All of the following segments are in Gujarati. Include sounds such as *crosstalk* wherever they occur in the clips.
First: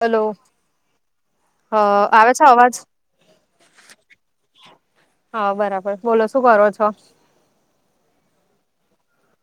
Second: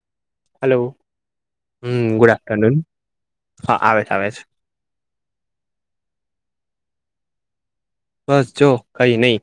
હલો હલો હ હમ આવે ગુડ છે અવાજ આફ્ટરનૂન હા આવે છે આવે છે. હા બરાબર. બોલો શું કરો છો? બસ જો કઈ નહી.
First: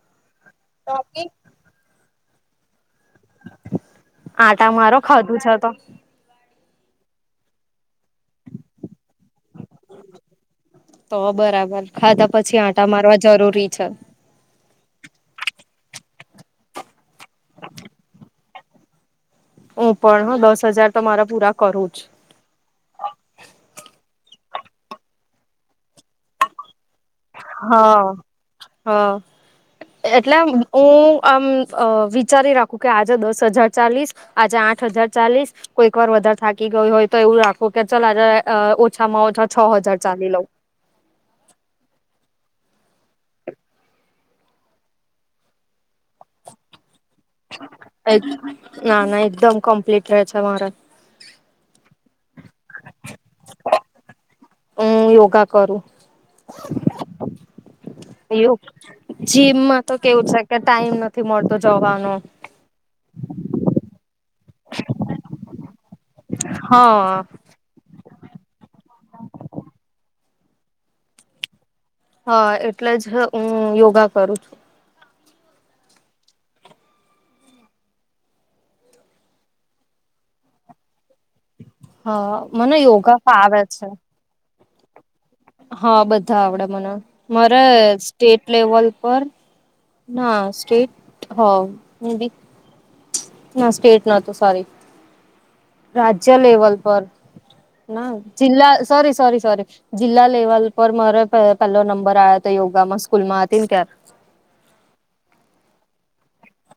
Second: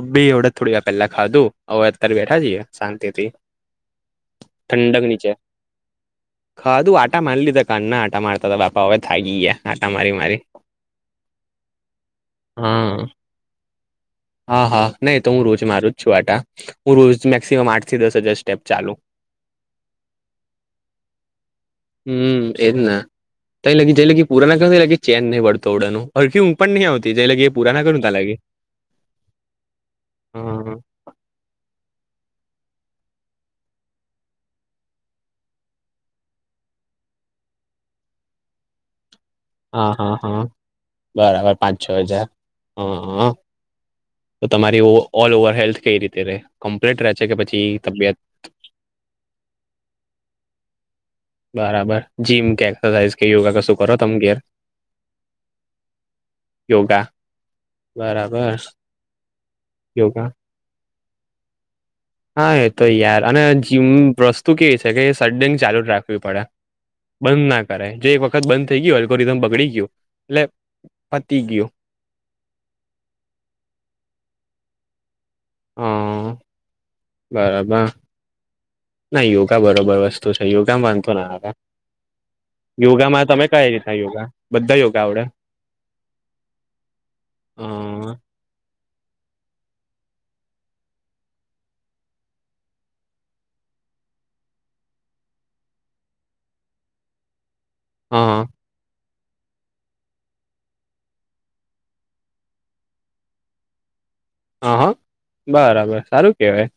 અબી ઓડે થોડી વાર પેલા ખાધું. હવે અતારે બેઠા છીએ શાંતિથી. આટા મારો ઠંડક નીચે ખાધું છે તો. ખાધું આટા માર લીઘા કારના આટા મારતા તા બાપા હવે થાગી ગયા આટા મારી મારી. તો બરાબર. ખાધા પછી આંટા હા મારવા જરૂરી છે. હા હા ના એતો હું રોજે મારું જ છું આટા. હું રોજ મેક્સિમમ આઠ થી દસ હજાર સ્ટેપ ચાલુ. હું પણ હહ દસ હજાર તો મારા પૂરા કરું જ. હમ એજ ને તઈ લીગી જે લગી પુરા ના કર એ લી ચેન નહીં પડતો ઓડા નું. હરખી ઊંઘ પણ નહી આવતી જે લગી પુરા ના કરું ને તા હા લગી. હા એટલે હું હા આમ અ વિચારી રાખ ખું કે આજે દસ હજાર ચાલીસ, આજે આઠ હજાર ચાલીસ. કોઈક વાર વધારે થાકી ગઈ હોય તો એવું રાખું કે ચલ આજે અ ઓછામાં ઓછા છ હા હજાર હા ચાલી હા લઉં બરાબર પાંચ છ હજાર હહ હહ તો તમારી ઓલ ઓવર હેલ્થ કઈ રીતે રે કમ્પ્લીટ રહે છે કે પછી તબિયત ના ના એકદમ કમ્પ્લીટ રે છે મારે. બરાબર. જીમ કે એક્સરસાઇઝ કે યોગા કશું કરો તમે ઘેર? હું યોગા કરું. યોગા બરાબર *unintelligible* જીમમાં તો યોગા કેવું છે કે ટાઈમ નથી મળતો જવાનો. હા એ તો યાર અને જીમ વસ્તુ કેવી છે કે એ સડન ચાલુ જ રાખ ખવી પડે. હા બંધ ના કરે જે એક વખત બંધ થઈ ગયો એલગોરીધમ બગડી ગયો એટલે પતી ગયો. હહ એટલે જ હું યોગા કરું છું. હહ બરાબર. ના યોગા બરોબર વસ્તુ છે. યોગામાં વાંધો ના આવે. હા મને યોગા યોગામાં તમે ફાવે કઈ છે રીતના યોગા? બધા યોગા આવડે? હા બધા આવડે મને. મારે હ સ્ટેટ લેવલ પર ના સ્ટેટ હહ મેબી ના સ્ટેટ નતો સોરી. રાજ્ય લેવલ પર ના હ જિલ્લા સોરી સોરી સોરી. જિલ્લા લેવલ પર મારે પે પેલો નંબર આયો તો યોગામાં સ્કૂલમાં હતી ને ત્યાર. હા હા બરાબર સારું કેહેવાય.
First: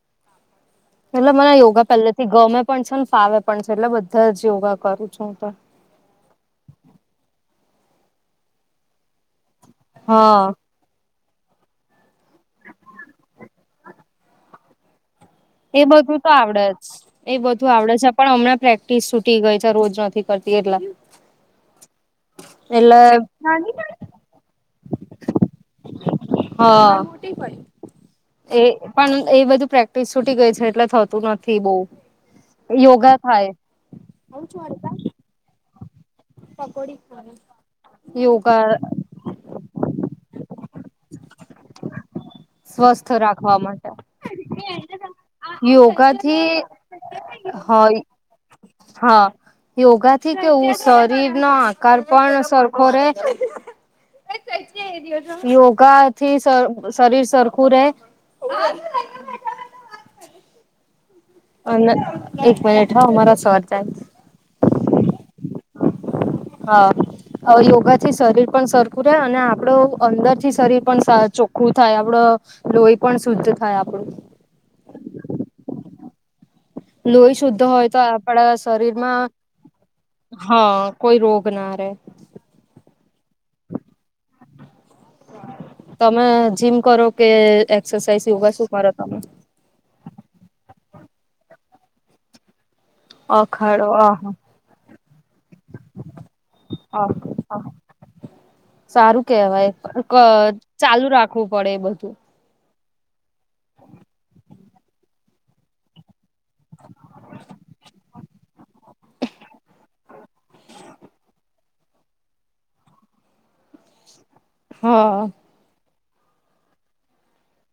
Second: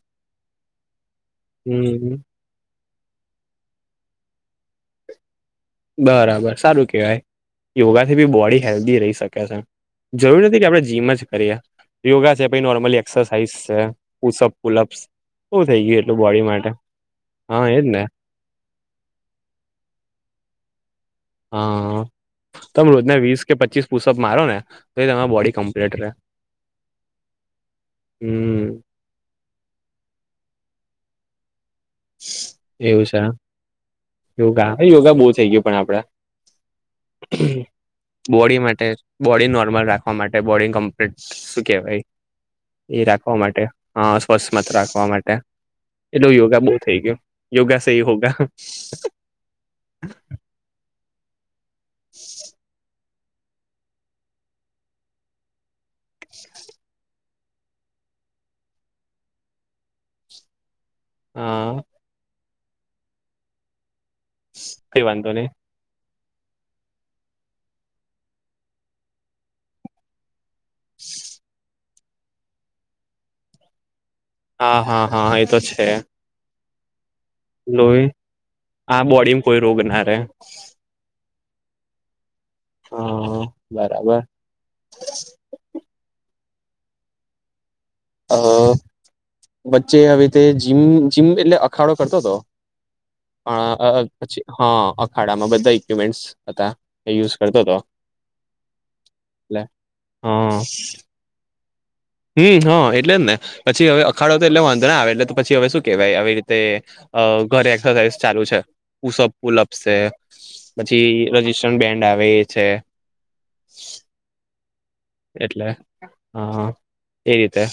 એટલે મને યોગા પહેલે થી ગમે પણ છે ને ફાવે પણ છે એટલે બધા જ યોગા કરું છું હું તો. બરાબર સારું કેહેવાય યોગાથી બી બોડી હેલ્ધી રહી શકે છે. જરૂર હા નથી કે આપડે જીમ અજ કરીએ. યોગા છે પહિ નોર્મલી એક્સરસાઇઝ છે પુસઅપ પુલઅપ. એ બધું તો આવડે જ એ હા બધું એજ આવડે ને છે પણ હમણાં પ્રેક્ટિસ છૂટી ગઈ છે રોજ નથી કરતી એટલા. હા અહ. તમે રોજને વીસ કે પચીસ પુષઅપ મારો ને તો તમારી બોડી કમ્પ્લીટ રહે. હા. એ હમ પણ એ બધું પ્રેક્ટિસ છૂટી ગઈ છે એટલે થતું નથી બહુ. એવું યોગા છે થાય. યોગા હ યોગા બહુ થઈ ગયો પણ આપડા. પકોડી કરે. બોડી માટે બોડી નોર્મલ રાખવા માટે બોડી કમ્પ્લીટ શું કેહેવાય. એ રાખવા માટે હા સ્વચ્છ મત રાખવા માટે એટલે યોગાથી યોગા બે થઈ ગયો. યોગા સેહી હોય હોગા. હા, યોગા થી કેવું શરીર નો આ કારર્પણ સરખો રહે. યોગા થી શ-શરીર સરખું રહેે. હા અને એક મિનિટ હો મારા સર ચાનશ કઈ વાંધો નહી. હા. અહ યોગા થી શરીર પણ સરખું રહે અને આપડું અંદરથી શરીર પણ સા ચોખ્ખું થાય આપડો. લોહી પણ શુદ્ધ થાય આપડું. હા હા હા એ તો છે. લોહી શુદ્ધ હોય તો લોહી આપડા આ શરીરમાં બોડીમાં કોઈ રોગ ના રે હા. કોઈ રોગ ના રહે. હા, બરાબર. તમે જીમ કરો કે એક્સરસાઇઝ અ યોગા શું કરો તમે? વચ્ચે હવે તે જીમ જીમ એટલે અખાડો કરતો તો. પણ અખાડો અહ પછી આહા હા અખાડામાં બધા ઈક્વિપમેન્ટસ હતા. એ યુઝ કરતો તો. સારું કેહેવાય ક ચાલુ રાખવું પડે એ બધું. હમ્મ હા એટલે જ ને પછી હવે અખાડો તો એટલે વાંધો આવે એટલે તો પછી હવે શું કેહેવાય આવી રીતે અહ ઘરે એક્સરસાઇઝ ચાલુ છે પુશઅપ પુલઅપ છે. પછી રજીસ્ટ્રન બેન્ડ આવે છે. હા. એટલે હા એ રીતે.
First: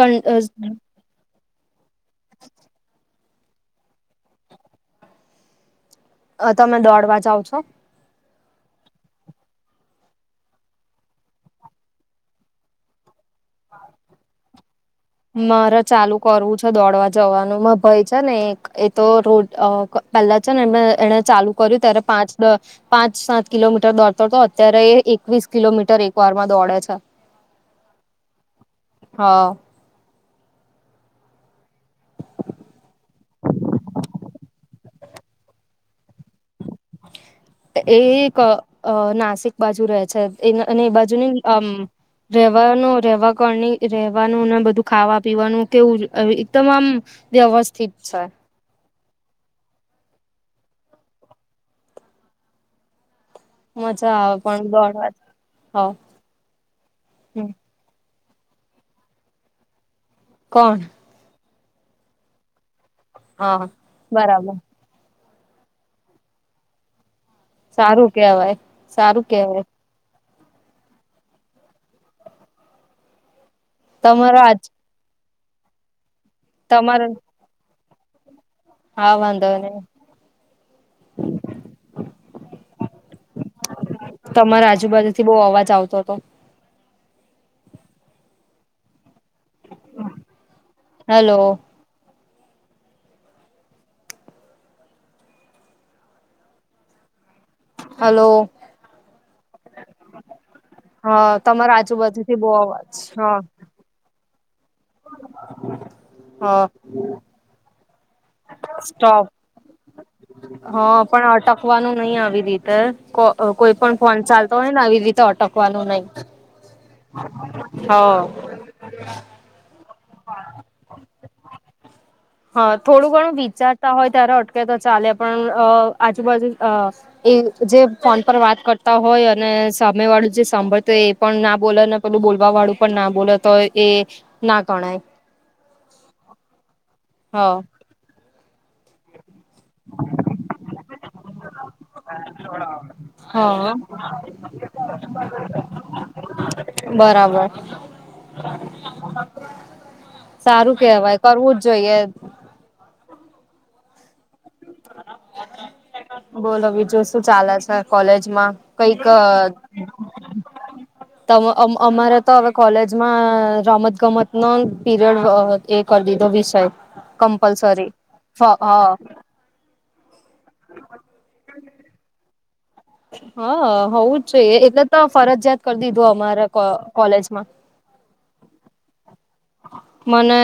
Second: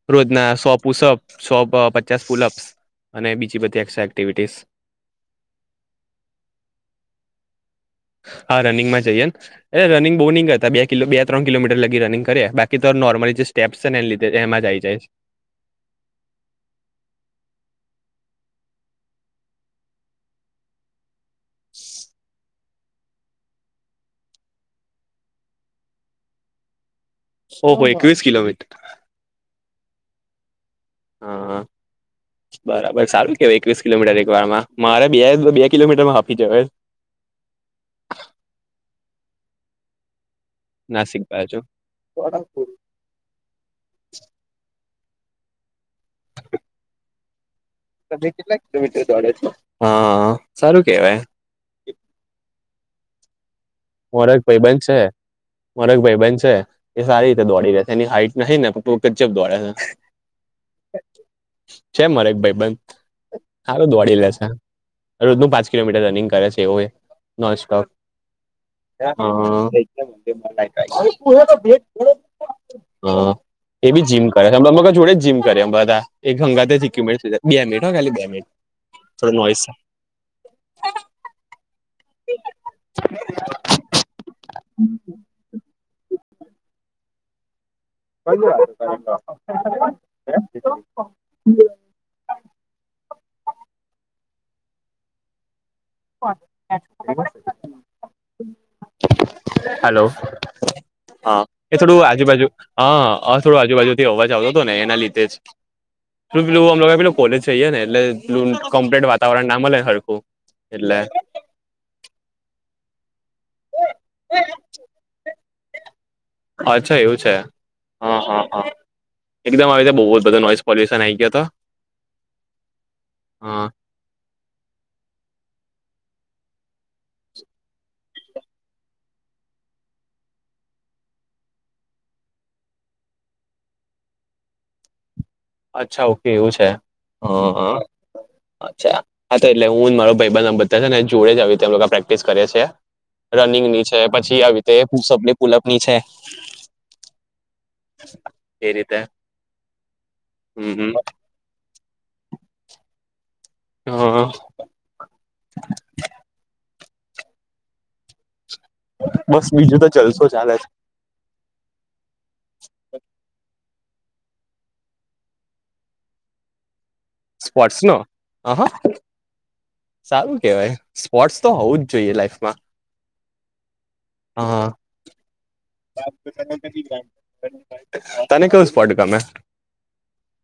કન રોજના સો પુશઅપ સો પચાસ અપશ. અને બીજી બધી એક્સ્ટ્રા એક્ટિવિટીસ. અહ તમે દોડવા જાવ છો? હા, રનિંગમાં જઈએ એ રનિંગ બહું નહીં કર તા બે કિલો બે ત્રણ કિલોમીટર લગી રનિંગ કરીે બાકી તો નોર્મલી જે સ્ટપ્સ ને લીધ એમાં જ આવી જાય. મારે ચાલુ કરવું છે દોડવા જવાનું માર ભઈ છે ને એક એ તો રો અહ ક પેલા છે ને એને એણે ચાલુ કર્યું ત્યારે પાંચ દ પાંચ સાત કિલોમીટર દોડતો તો અત્યારે એકવીસ કિલોમીટર એક વાર માં દોડે છે. ઓહ ભઈ એકવીસ કિલોમીટર. હા. હા, હા. બરાબર સારું કેવાય એકવીસ કિલોમીટર એક વારમાં. મારે બે બે કિલોમીટર માં હાપી જવાએ. એ કા આ નાસિક બાજુ રહે છે. એ અને એ બાજુ આમ રેવાનો રેવા કરણી રહેવાનું ને બધું ખાવા પીવાનું કેવું એકદમ આમ વ્યવસ્થિત હા છે તે કેટલા કિલોમીટર દોડે છે હા સારું કેવાય. મજા મોરાજ આવે પણ ભાઈબન છે દોડવા મોર હ એક ભાઈબન છે. એ સારી રીતે દોડી રહેે છે એની હાઈટ નહીં ને પરંતુ *unintelligible* દોડે છે. કોણ. છે મરે એક ભાઈ બંધ હા હારુ દોડી લેશે. બરાબર રોજનું પાંચ કિલોમીટ રનીંગ કરે છે એ વો એ. સારું કેવાય. હા સારું હા કેવાય હા. એ બી જીમ તમારો કરે આજ હમણાં *unintelligible* જોડે જીમ કરે એ બધા એકગં હાથે *unintelligible* તમારો બે મિનિટ હો ખાલી બે મિનિટ. હા થોડું વાંધો નોઈસ નહીં. *inaudible* તમારા આજુબાજુથી બહુ અવાજ આવતો હતો. *unintelligible* હલો. *unintelligible* હલો. હલો હા એ તમારા થોડું આજુ આજુબાજુથી બાજુ બહુ હ અવાજ હા થોડું આજુબાજુ જે અવાજ આવતો હતો ને એના લીધે જ શું હા પેલું આમ પેલું કોલેજ જઈએ ને એટલે *unintelligible* કમ્પ્લીટ વાતાવરણ ના મળે હરખું. હ એટલે પણ અટકવાનું નહી આવી રીતે કો કોઈ પણ ફોન ચાલતો હોય ને આવી રીતે અટકવાનું નહી. અચ્છા એવું છે હા હા હા. એકદમ આવી રીતે બહુ જ બધા નો *unintelligible* પોલ્યુશન આવી ગયો તો. હા થોડું ઘણું વિચારતા હોય ત્યારે અટકે તો ચાલે પણ આ આજુબાજુ આ એ જે ફોન પર વાત કરતા હોય અને સામે વાળું જે સાંભળત હોય એ પણ ના બોલે ને પેલું બોલવા વાળું પણ ના બોલે તો એ ના ગણાય. અચ્છા ઓકે એવું છે હા હા. અચ્છા હા તો એટલે હું મારો ભાઈબંધ આમ બધા ને જોડે જ આવી જ રીતે પ્રેક્ટિસ કરે છે. રનિંગ હા ની છે પછી આવી રીતે સપની પુલઅપની છે. બરાબ બર. એ રીતે હમ સારું હમ કેહેવાય કરવું જ જોઈએ. હા હા. બોલો બીજું શું ચાલે છે કોલેજમાં. કઈક બસ બીજું તો જલસો ચાલે છે. તમ અમ અમારે તો હવે કોલેજમાં રમત ગમત નો પીરિયડ હા હતી. કરી દીધો વિષય છે સ્પોર્ટ્સ કમ્પલસરી નો હ હા હ. સારું કેવાય સ્પોર્ટસ તો હોવું જ જોઈએ લાઈફમાં. હા હોવું જ જોઈએ હા એટલે તો ફરજિયાત કરી દીધું અમારા કો કોલેજમાં. તને કહ્યું સ્પોર્ટ્સ ગમે. મને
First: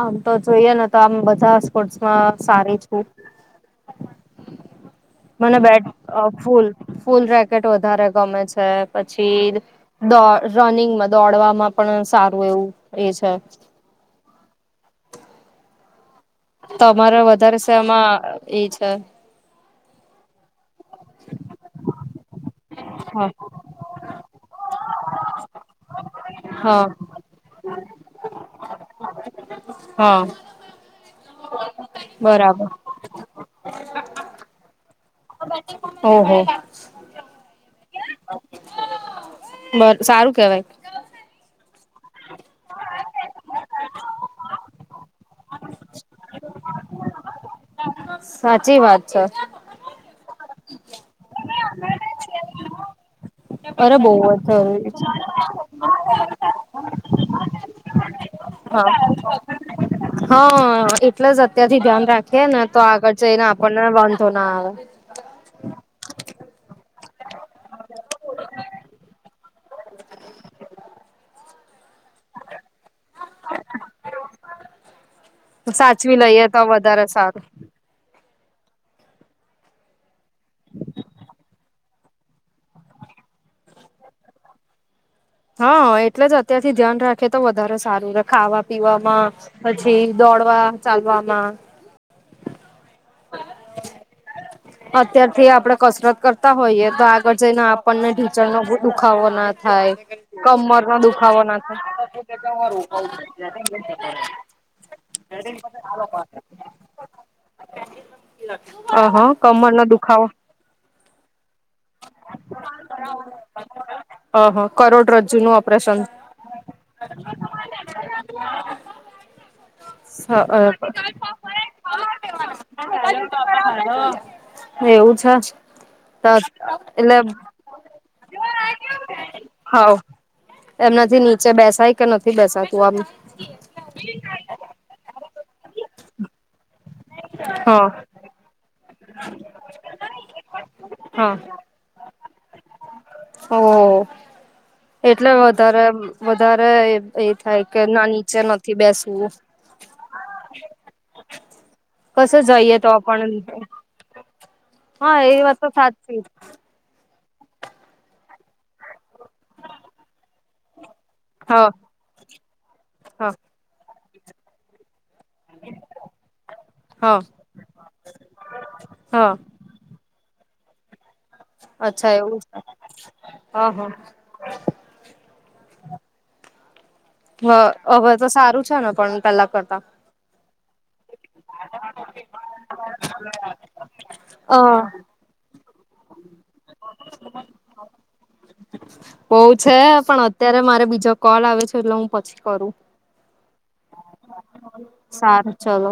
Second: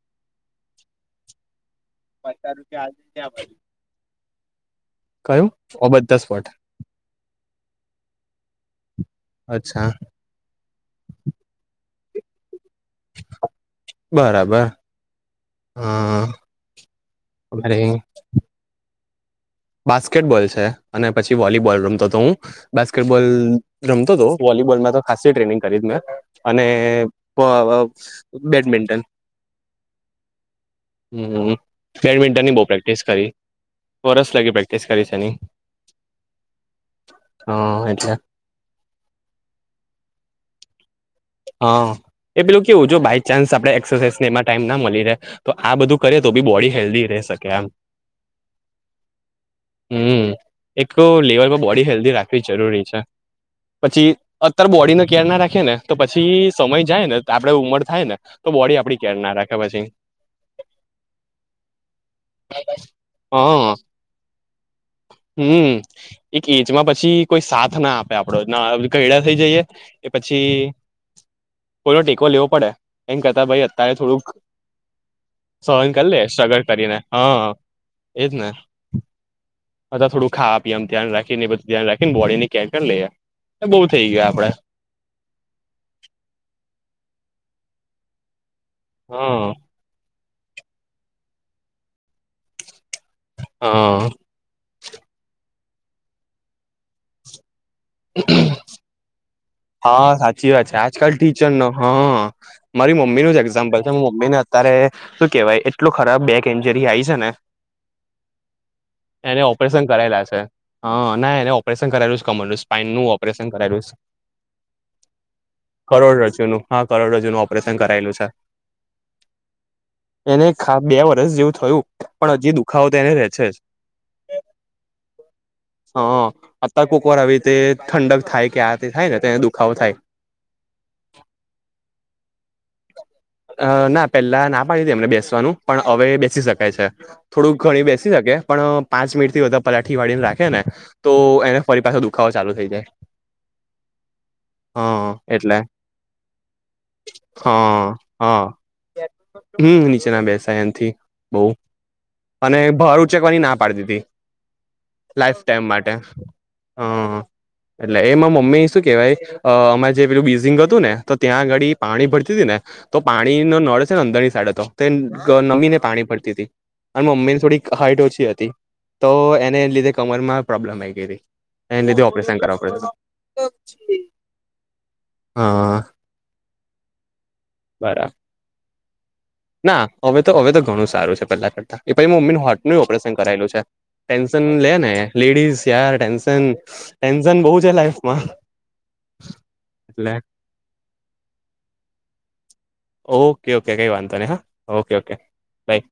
આમ તો જોઈએ ને તો આમ બધા સ્પર્ટમાં સારી છું. કયું મને બેટ ઓ બધા આ સ્પોટ ફૂલ ફૂલ રેકેટ વધારે ગમે છે પછી અચ્છા દો રનિંગમાં દોડવામાં પણ સારું એવું એ છે. બરાબર હા. તમારા વધારે અરે સેમાં એ છે. બાસ્કેટબોલ છે, અને પછી વોલીબોલ રમતો તો હું બાસ્કેટબોલ હા રમતો તો વોલીબોલમાં તો ખાસ ટ્રેનિંગ કરી જ મેં અને હા પ બેડમિન્ટન હ. હમ બેડમિન્ટન બો બરાબર પરે ક્ટિસ કરી વરસ લાગી પ્રેક્ટિસ કરી છે, ની ઓહો હ એટલે બ સારું કેવાય હા એ પેલું કેવું જો બાય ચાન્સ આપડે એક્સરસાઝ ને એમાં ટાઈમના મલી રે તો આ બધું કરે તો બી બોડી હેલ્ધી રહી શકે એમ સાચી વાત છે. હમ એકકો લેવર બોડી હેલ્દી રાખવી જરૂરી છે. અરે પછી બહુ જ અત્યારે જરૂરી બોડીને છે કેર ના રાખયે ને તો પછી સમય જાય ને આપડે ઉમર થાય ને તો બોડી હા આપડી કેર ના રાખે પછી હા એટલે જ અત્યારથી ધ્યાન રાખીએ ને તો આગળ હ જઈને આપણને વાંધો ના આવે હમ. એક એજમાં પછી કોઈ સાથ ના આપે આપડો ના ઘયડા થઈ જઈએ કે પછી થોડો ટેકો લેવો પડે એમ કરતા ભાઈ અત્યારે થોડુંક સહન કરી સાચવી લે લઈએ તો સ્ટ્રગલ કરીને વધારે હ સારું એજ ને *unintelligible* થોડું ખાવા પીવામા ધ્યાન રાખીને બધું ધ્યાન રાખીને બોડીને કેર લઈએ બઉ થય ગયુ આપડે હ એટલે જ અત્યારથી ધ્યાન રાખેએ તો વધારે સારું રહે ખાવા પીવામાં હ પછી દોડવા ચાલવામાં હા. અત્યારથી આપડે કસરત કરતા હોઈએ તો આગળ જઈને આપણને ઢીચણનો દુખાવો ના થાય હા સાચી વાત છે, કમરનો આજકાલ દુખાવો ટીચર ના નો હ મારી મમ્મી નુ જ એક્ઝામ્પલ છે, હું મમ્મી ને ત્યારે શું કેવાય એટલું ખરાબ બેક એન્જરી આઈ છે, ને અ હ એને કમ ઓપરેશન કરાયેલા છે, હ ના એને ઓપરેશન કરેલું કમરલું સ્પાઈનનું ઓપરેશન કરાયેલું અ હ કરોડ રજ્જુનું ઓ કરોડ રજોનું હા કરોડ રજોનું ઓપરેશન કરાયેલું છે. એને બે વર્ષ જેવું થયું પણ હજી દુખાવો તો એને રે છે, જ હા. એવું છે, હ ત અત્યારે કોક એટલે વાર આવી રીતે ઠંડક થાય કે આ તે થાય ને તો એને હ દુખાવો થાય એમનાથી નીચે બેસાય કે નથી બેસાતું આમ અ ના પેલા ના પાડી હતી એમને બેસવાનું પણ અવે બેસી શકાય છે. થોડુંક ઘણી બેસી શકે પણ પાંચ મિનિટથી વધુ પલાઠી વાળી ને રાખે ને તો આમ એને ફરી પાછો દુખાવો ચાલુ થઈ જાય ઓ એટલે વધારે વધારે એ થાય કે ના નીચે નથી હ બેસવું હમ નીચેના બેસાય એનથી બો કશે અને જઈએ તો ભાર પણ ઉચેકવાની ના પાડી દીધી હા એ લાઈફ વાત ટાઈમ તો માટે સાચી હ એટલે એમાં મમ્મી શું કેહેવાય અ મા જે પેલું બીઝિંગ હતું ને તો ત્યાં હા આગાડી પાણી ભરતી તી ને તો હા પાણી નો નડ છે, ને અંદર ની સાઈડ હતો તે ગ નમીને પાણી પડતી તી અને હા મમ્મી ને થોડી હાઈટ ઓછી હતી તો હા એને લીધે કમરમાં પ્રોબ્લેમ આઈ ગેલી એ લીધે અચ્છા એવું ઓપરેશન છે કરવા *unintelligible* *inaudible* હા. હ બરાબર હવે તો સારું છે ને પણ પેલા કરતા ના હવે તો હવે તો ઘણું સારું છે પહેલા કરતા. એ પાઈ મમ્મી નું હાર્ટ ન ઓપરેશન કરાયેલું છે ટેન્શન અ લે ને લેડીસ યાર ટેન્શન ટેન્શન બહું છે લાઈફમાં એટલે ત્યારે મારે બીજો કોલ આવે છે એટલે હું પછી કરું. ઓકે ઓકે કઈ વાંધો નહિ હા ઓકે ઓકે સારું બાય. ચલો